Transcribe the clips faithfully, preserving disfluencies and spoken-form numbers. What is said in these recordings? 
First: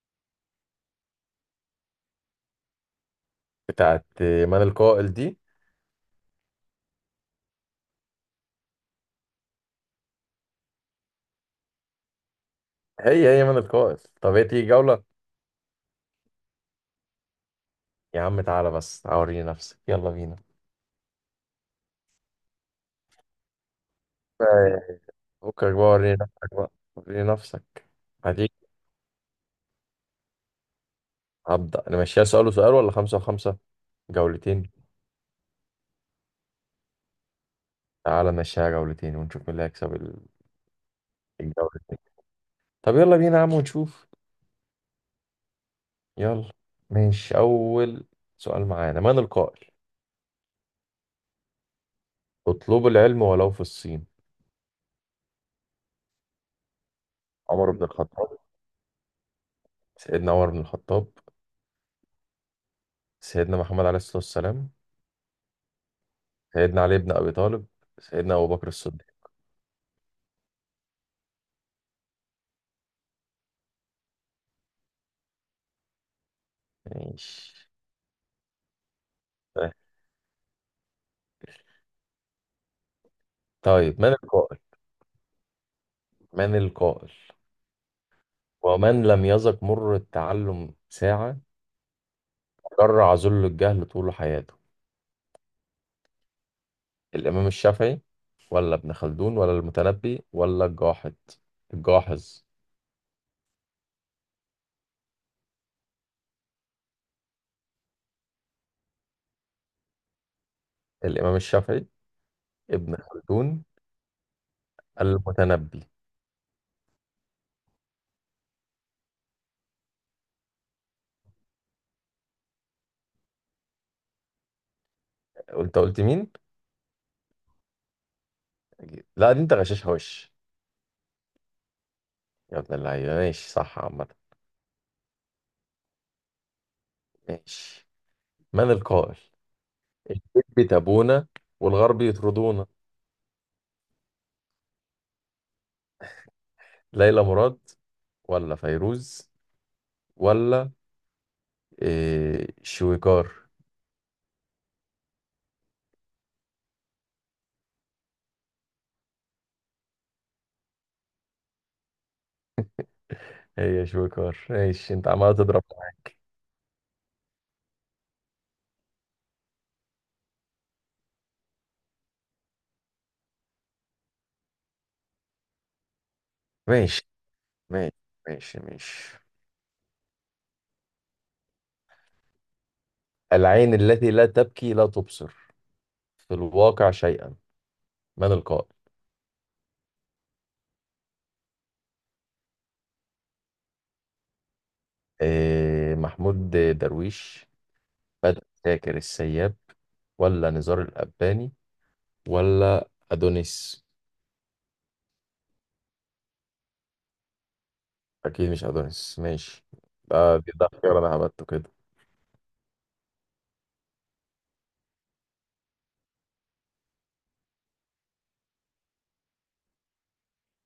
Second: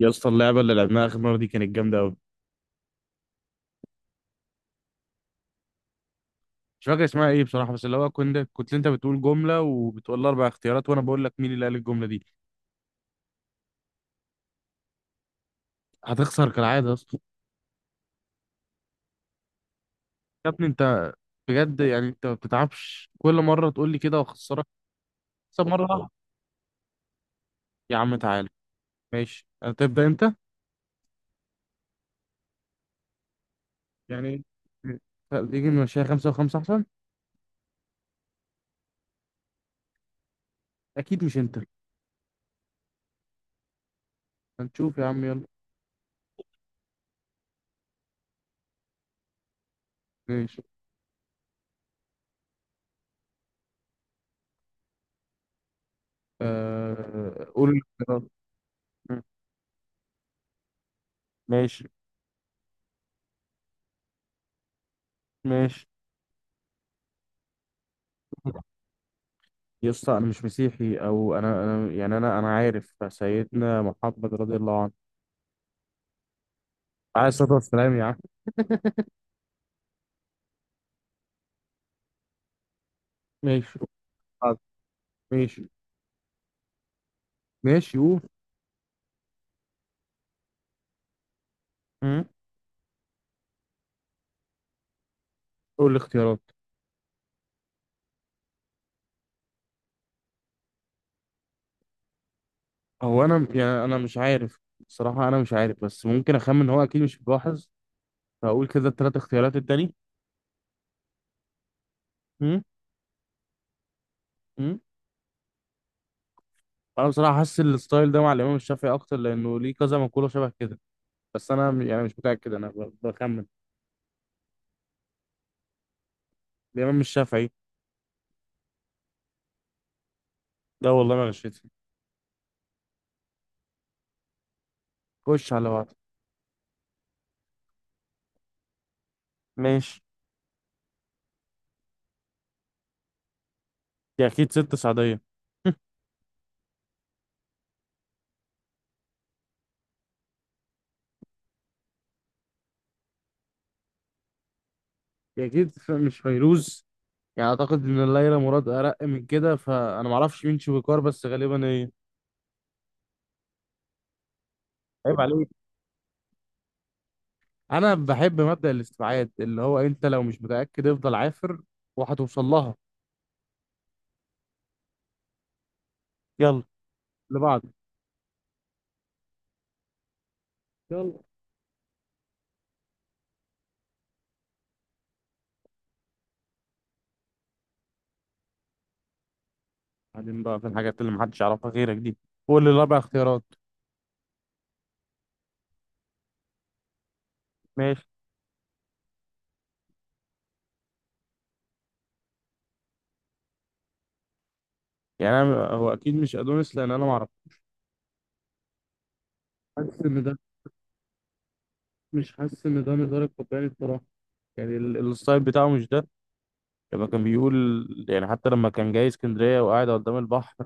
يا اسطى، اللعبه اللي لعبناها اخر مره دي كانت جامده قوي. بتاعت من القائل دي؟ مش فاكر اسمها ايه بصراحه، بس اللي هو كنت كنت انت بتقول جمله وبتقول لي اربع اختيارات وانا بقول لك مين اللي قال الجمله دي. هي هي من القائل. طب هي تيجي جولة. هتخسر كالعاده يا اسطى. يا عم تعالى بس اوريني نفسك، يلا بينا. يا ابني انت. بجد يعني انت ما بتتعبش كل مره تقول لي كده واخسرك. آه. فكك اكسب مره بقى واحدة. وريني نفسك بقى. وريني نفسك. يا عم تعالى. هتيجي؟ ماشي، هتبدا انت. هبدأ نمشيها سؤال وسؤال ولا خمسة وخمسة؟ يعني جولتين. تيجي نمشيها خمسه وخمسه احسن. تعالى نمشيها جولتين ونشوف مين اللي هيكسب ال- اكيد مش انت. الجولتين. طب يلا بينا يا عم ونشوف. هنشوف يا عم، يلا. يلا. ماشي، أول سؤال معانا. من القائل: ماشي. اطلبوا العلم ولو في الصين؟ آه، قول عمر بن الاختيارات. الخطاب سيدنا عمر بن الخطاب، ماشي. سيدنا محمد عليه الصلاة والسلام، ماشي. سيدنا علي بن أبي طالب، سيدنا أبو بكر الصديق. يا اسطى، انا مش مسيحي، او انا انا يعني انا انا عارف سيدنا محمد رضي الله عنه، عليه الصلاه ماشي. والسلام يا عم. ماشي. طيب، من القائل ماشي. من القائل ماشي قول. ومن لم يذق مر التعلم ساعة، امم. جرع ذل الجهل طول حياته؟ قول الاختيارات. الإمام الشافعي، ولا ابن خلدون، ولا المتنبي، ولا الجاحظ. الجاحظ. هو انا يعني انا مش عارف. الصراحه انا مش عارف، بس ممكن اخمن إن هو اكيد مش ملاحظ، فاقول كده الثلاث اختيارات التاني. الإمام الشافعي، امم. ابن خلدون، امم. المتنبي. انا بصراحه حاسس الستايل ده مع الامام الشافعي اكتر، لانه ليه كذا مقوله شبه كده. بس انا م- يعني مش متاكد، انا ب- بخمن. قلت قلت مين؟ الامام الشافعي. لا، دي انت غشاشها وش. ده والله ما غشيت. يا ابن اللعيبة، ماشي، صح عامة. خش على بعض. ماشي. من القائل: ماشي. الشد تبونا والغرب يطردونا؟ دي اكيد ست سعدية. ليلى مراد، ولا فيروز، ولا، إيه، شويكار. دي اكيد ف- مش فيروز. يعني اعتقد ان ليلى مراد ارق من كده، فانا ما اعرفش مين شويكار بس غالبا هي. هي شويكار. ماشي، انت عيب عمال عليك. تضرب معايا. انا بحب مبدأ الاستبعاد، اللي هو انت لو مش متأكد افضل عافر، وهتوصل لها. يلا. ماشي. لبعض. ماشي. ماشي. ماشي. يلا. العين التي لا تبكي لا تبصر في الواقع شيئا. من القائل؟ بعدين بقى في الحاجات اللي محدش يعرفها غيرك دي. قول لي الاربع اختيارات. إيه، محمود درويش، ماشي. بدر شاكر السياب، ولا نزار القباني، ولا أدونيس. يعني انا، هو اكيد مش ادونيس لان انا ما اعرف. أكيد مش أدونيس. ماشي. حاسس ان ده. ده ده ده اختيار أنا هبته كده. مش حاسس ان ده نزار القباني بصراحه. يعني ال- الستايل بتاعه مش ده. لما كان بيقول، يعني حتى لما كان جاي اسكندرية وقاعد قدام البحر،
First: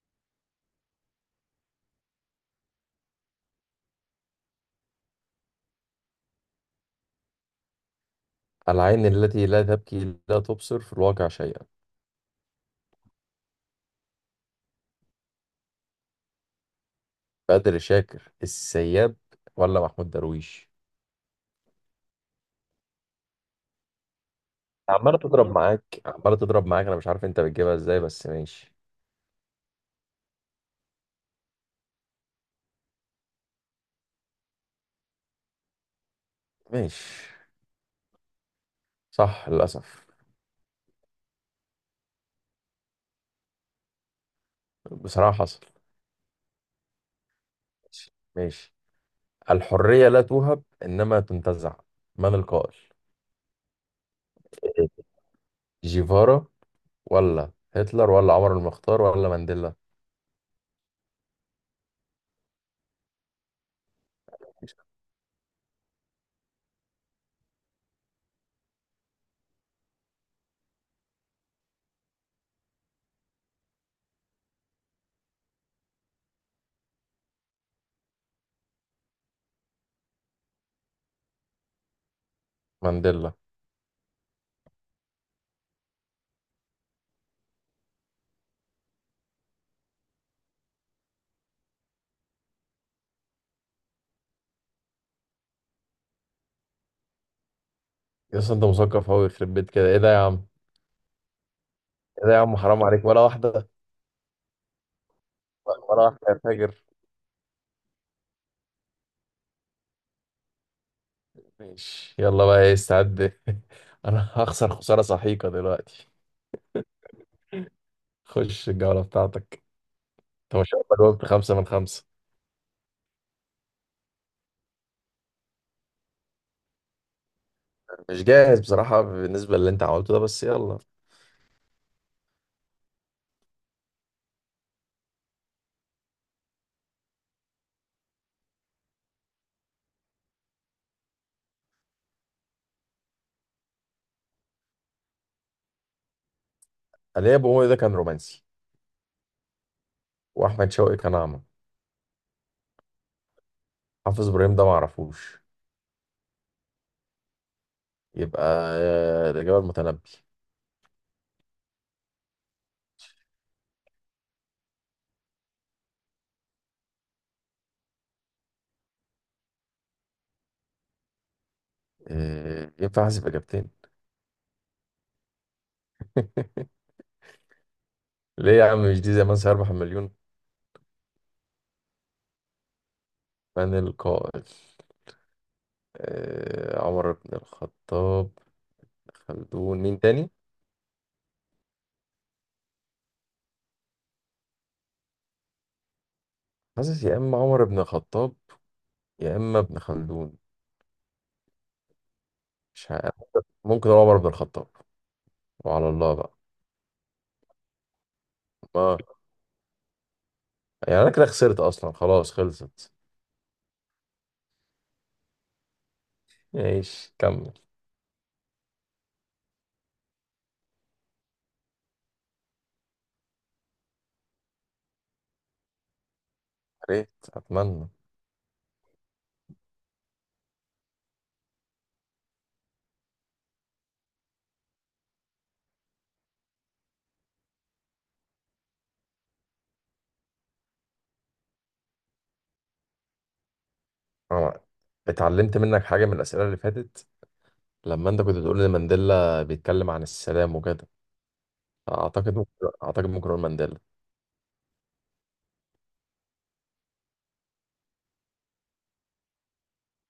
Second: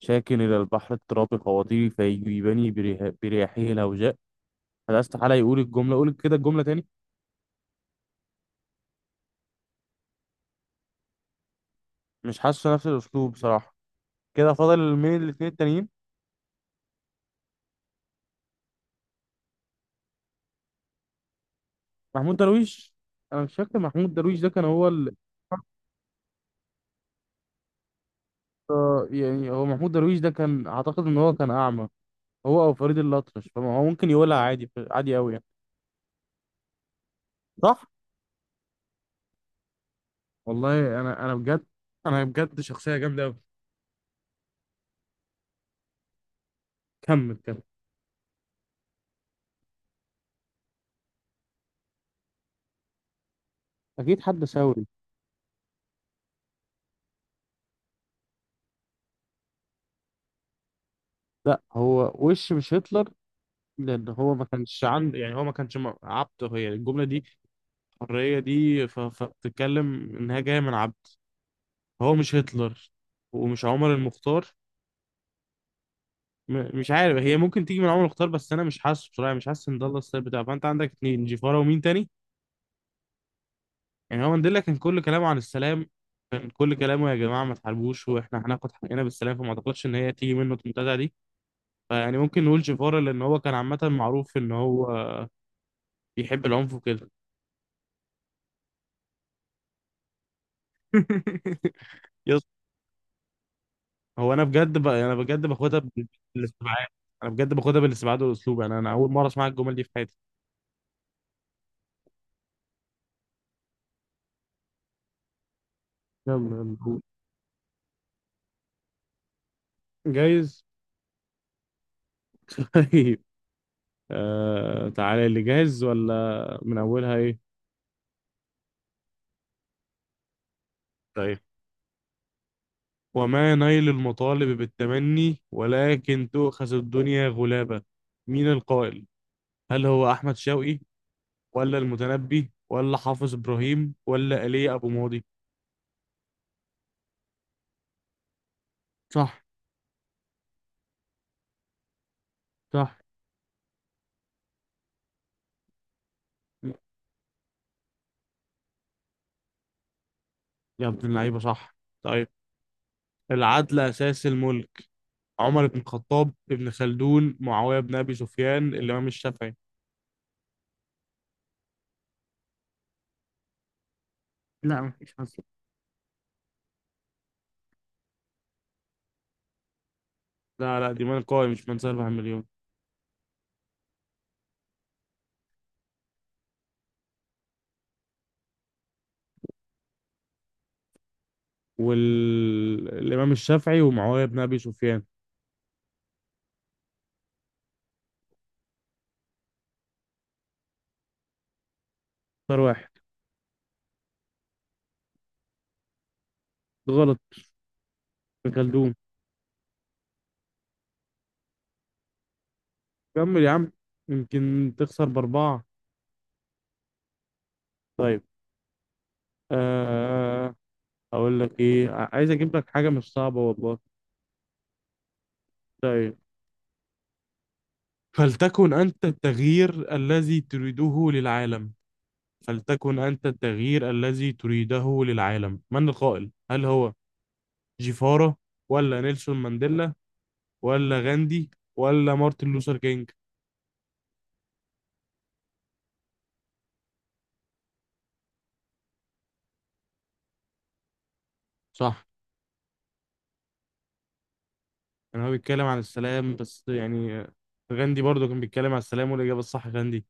شاكن إلى البحر اضطرابي خواطري فيجيبني بريح- برياحه الهوجاء. هذا استحالة يقول الجملة. قول كده الجملة تاني. العين التي لا تبكي لا تبصر في الواقع شيئا. مش حاسس نفس الأسلوب بصراحة. كده فاضل مين الاتنين التانيين. بدر شاكر السياب ولا محمود درويش؟ محمود درويش. أنا مش فاكر، محمود درويش ده كان هو ال... عمالة تضرب معاك، عمالة تضرب معاك. انا مش عارف انت بتجيبها ازاي، بس ماشي. آه، يعني هو محمود درويش ده كان أعتقد إن هو كان أعمى، هو أو فريد الأطرش، فهو ممكن يقولها عادي عادي أوي يعني. ماشي. صح؟ صح للأسف. والله انا انا بجد. انا بجد شخصيه جامده قوي. بصراحة حصل. كمل كمل. ماشي. ماشي. الحرية لا توهب، انما تنتزع. من القائل؟ اكيد حد ثوري. جيفارا، ولا هتلر، ولا عمر المختار، ولا مانديلا. لا، هو وش مش هتلر، لان هو ما كانش عنده، يعني هو ما كانش م- عبد. هي الجمله دي، الحريه دي، ف- فبتتكلم انها جايه من عبد. هو مش هتلر، ومش عمر المختار. م- مش عارف، هي ممكن تيجي من عمر المختار بس انا مش حاسه بصراحه، يعني مش حاسس ان ده الله السبب بتاعه. فانت عندك اتنين، جيفارا ومين تاني. مانديلا. يعني هو مانديلا كان كل كلامه عن السلام. كان كل كلامه يا جماعه ما تحاربوش، واحنا هناخد حقنا بالسلام، فما اعتقدش ان هي تيجي منه المنتزه دي. فيعني ممكن نقول جيفارا، لان هو كان عامه معروف ان هو بيحب العنف وكده. يا اسطى، انت مثقف قوي يخرب بيت كده. ايه ده يا عم؟ ايه ده يا يس. عم؟ حرام عليك، ولا واحدة. هو انا بجد ب... انا بجد باخدها ولا بال- واحدة يا فاجر. بالاستبعاد. انا بجد باخدها بالاستبعاد والاسلوب. انا انا اول مره اسمع الجمل دي في حياتي. ماشي، يلا بقى، ايه، استعد. انا هخسر خسارة سحيقة دلوقتي. يلا يلا قول. خش الجولة بتاعتك. انت ما جايز. شاء الله جاوبت خمسة من خمسة. طيب. آه، تعالى اللي جاهز ولا من اولها ايه. مش جاهز بصراحة بالنسبة للي انت عملته ده، بس يلا. طيب. وما نيل المطالب بالتمني، ولكن تؤخذ الدنيا غلابة. مين القائل؟ هل هو احمد شوقي، ولا المتنبي، ولا حافظ ابراهيم، ولا ايليا ابو ماضي؟ علي ابو مولي ده كان رومانسي. صح. واحمد شوقي كان اعمى. صح. حافظ ابراهيم ده ما اعرفوش. يبقى آه، الاجابة المتنبي. يا ابن اللعيبه صح. طيب. العدل أساس الملك. عمر بن الخطاب، ابن خلدون، معاوية بن أبي سفيان، الإمام الشافعي. آه، ينفع احسب اجابتين؟ لا مفيش أصلا. ليه يا عم؟ مش دي زمان سيربح المليون. لا لا، دي من قوي، مش من سيرفع مليون. من القائل؟ آه، عمر بن الخطاب، خلدون، مين تاني؟ والإمام الشافعي ومعاوية بن أبي سفيان. حاسس يا اما عمر بن الخطاب، يا اما ابن خلدون. اختار واحد. مش عارف. ممكن هو عمر بن الخطاب، وعلى الله بقى. غلط. ابن خلدون. ما يعني انا كده خسرت اصلا، خلاص، خلصت. كمل يا عم. يمكن تخسر بأربعة. ايش كمل يا؟ طيب. آه. أقول لك إيه، عايز أجيب لك حاجة مش صعبة والله. طيب. ريت اتمنى. فلتكن أنت التغيير الذي تريده للعالم. فلتكن أنت التغيير الذي تريده للعالم، من القائل؟ هل هو جيفارا، ولا نيلسون مانديلا، ولا غاندي، ولا مارتن لوثر كينج؟ أنا اتعلمت منك حاجه من الاسئله اللي فاتت، لما انت كنت بتقول ان مانديلا بيتكلم عن السلام وكده. صح. اعتقد ممكن اعتقد ممكن اقول مانديلا. يعني هو بيتكلم عن السلام بس، يعني غاندي برضه كان بيتكلم عن السلام. والإجابة الصح غاندي.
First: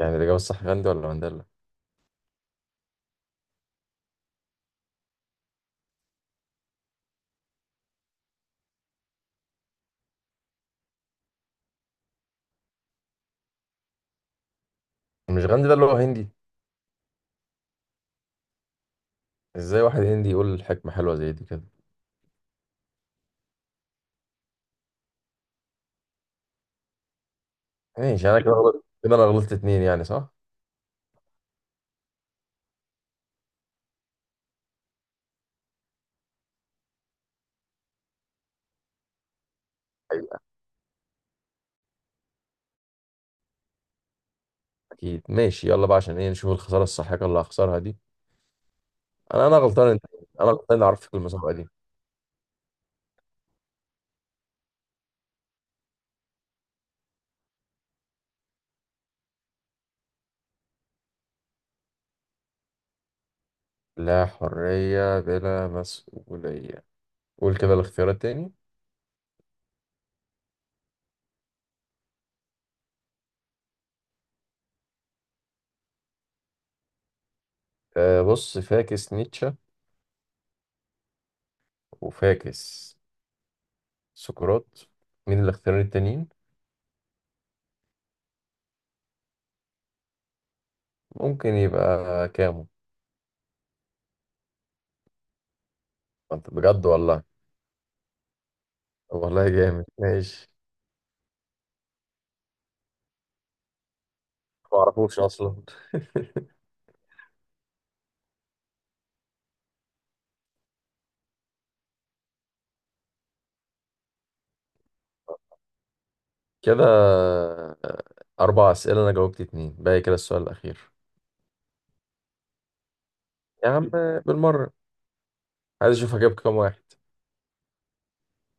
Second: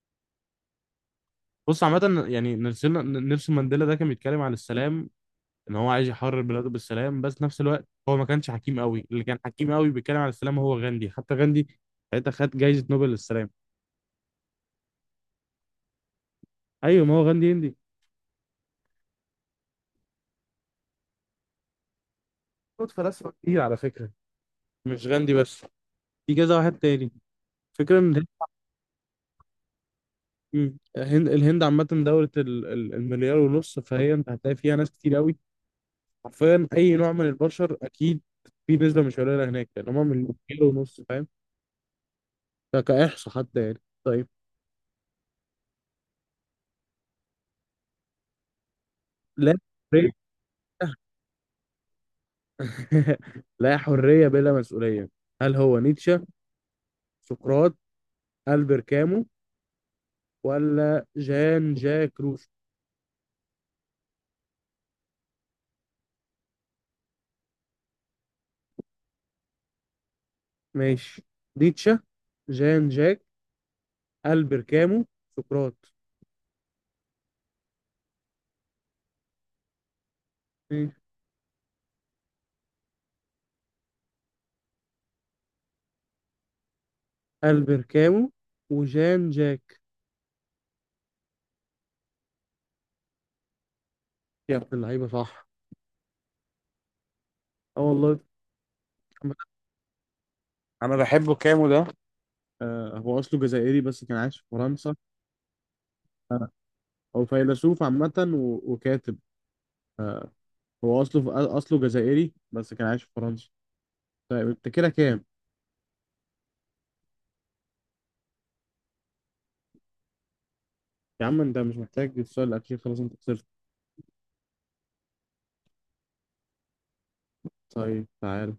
يعني الاجابه الصح غاندي ولا مانديلا؟ بص، عامة يعني نيلسون، نيلسون مانديلا ده كان بيتكلم عن السلام، ان هو عايز يحرر بلاده بالسلام. بس نفس الوقت هو ما كانش حكيم قوي. اللي كان حكيم قوي بيتكلم عن السلام هو غاندي. حتى غاندي ساعتها خد جايزة نوبل للسلام. مش غاندي ده اللي هو هندي؟ ايوه، ما هو غاندي هندي. ازاي واحد هندي يقول حكمه حلوه زي دي كده؟ خد فلاسفة كتير على فكرة، مش غاندي بس، في كذا واحد تاني. فكرة ان الهند. ماشي، انا كده غلطت كده، انا غلطت اتنين يعني، صح. مم. الهند الهند عامة دولة ال- ال- المليار ونص، فهي انت هتلاقي فيها ناس كتير قوي. حرفيا اي نوع من البشر اكيد في نسبة مش قليلة هناك، يعني هما من أيوة. مليار ونص، فاهم؟ ده كإحصاء حتى، يعني طيب. اكيد. ماشي، يلا بقى، عشان ايه، نشوف الخساره الساحقه اللي هخسرها دي. انا لا انا غلطان انت. حرية. انا غلطان اني عرفتك المسابقه دي. لا حرية بلا مسؤولية. هل هو نيتشه، سقراط، ألبر كامو، ولا جان جاك روسو؟ لا حريه بلا مسؤوليه. قول كده الاختيار التاني. ماشي. نيتشه. جان جاك. ألبر كامو. سقراط. أه بص، فاكس نيتشه، وفاكس سقراط. مين الاختيارين التانيين؟ البركامو وجان جاك. ممكن يبقى كامو. يا ابن اللعيبه صح. انت بجد والله. اه والله. طب والله جامد. ماشي. انا بحبه كامو ده. آه، هو اصله جزائري بس كان عايش في ما فرنسا. اعرفوش اصلا. آه. هو فيلسوف عامة و- وكاتب. آه. هو اصله في- اصله جزائري بس كان عايش في فرنسا. طيب انت كده كام؟ كده آه. اربع اسئله انا جاوبت اتنين، باقي كده السؤال الاخير. يا عم، انت مش محتاج السؤال الاخير، خلاص انت خسرت. يا عم، بالمره، عايز اشوف هجيب كام واحد. طيب تعال.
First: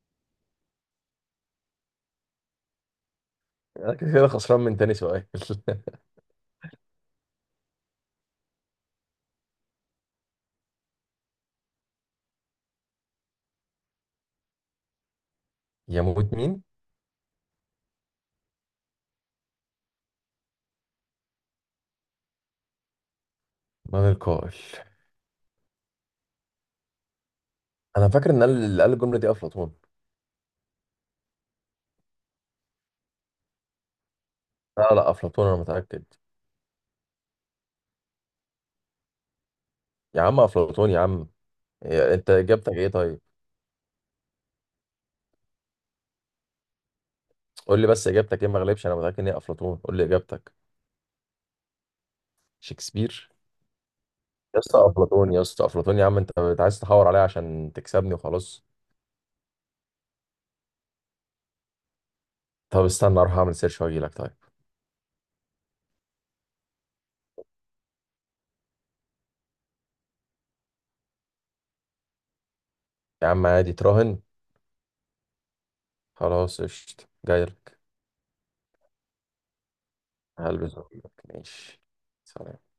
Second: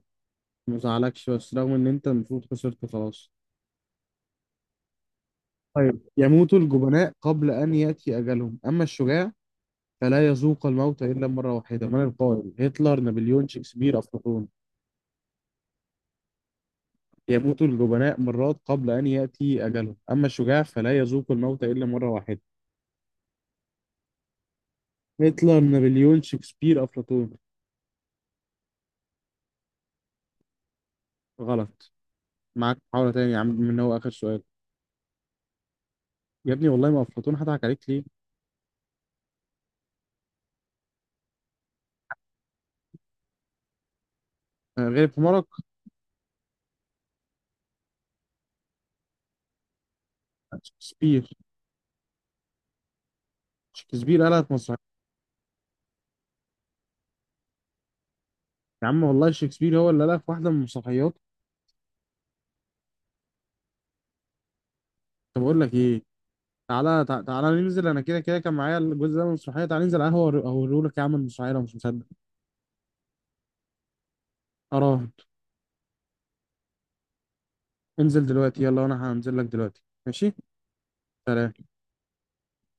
ما زعلكش، بس رغم ان انت المفروض خسرت خلاص. انا كده كده خسران من تاني سؤال. طيب. يموت الجبناء قبل ان ياتي اجلهم، اما الشجاع فلا يذوق الموت إلا مرة واحدة، من القائل؟ هتلر، نابليون، شكسبير، أفلاطون. يموت مين؟ يموت الجبناء مرات قبل أن يأتي أجلهم، أما الشجاع فلا يذوق الموت إلا مرة واحدة. من القائل؟ هتلر، نابليون، شكسبير، أفلاطون. انا فاكر ان قال- اللي قال الجمله دي افلاطون. غلط. معاك محاولة تانية يا عم، من هو آخر سؤال. لا لا، افلاطون، انا متاكد. يا ابني والله ما أفلاطون، هضحك عليك ليه؟ يا عم افلاطون يا عم. إيه، انت اجابتك ايه طيب؟ آه، غير في مرق. قول لي بس اجابتك ايه، ما اغلبش، انا متاكد ان هي افلاطون. قول لي اجابتك. شكسبير. شكسبير؟ شكسبير ألف يا اسطى مسرحية. افلاطون، يا اسطى افلاطون، يا عم انت بت- عايز تحور عليا عشان تكسبني، وخلاص. يا عم والله شكسبير هو اللي ألف واحدة من مسرحياته. طب استنى اروح اعمل سيرش واجي لك طيب. طب أقول لك إيه، تعالى تع- تعالى ننزل. أنا كده كده كان معايا الجزء ده من المسرحية. تعالى ننزل قهوة أوريهولك يا عم المسرحية لو مش مصدق. يا عم عادي، تراهن. أراهن. خلاص قشطة، جاي لك. انزل دلوقتي، يلا. أنا هنزل لك دلوقتي، ماشي. هلبس وأجيلك. سلام. ماشي. سلام.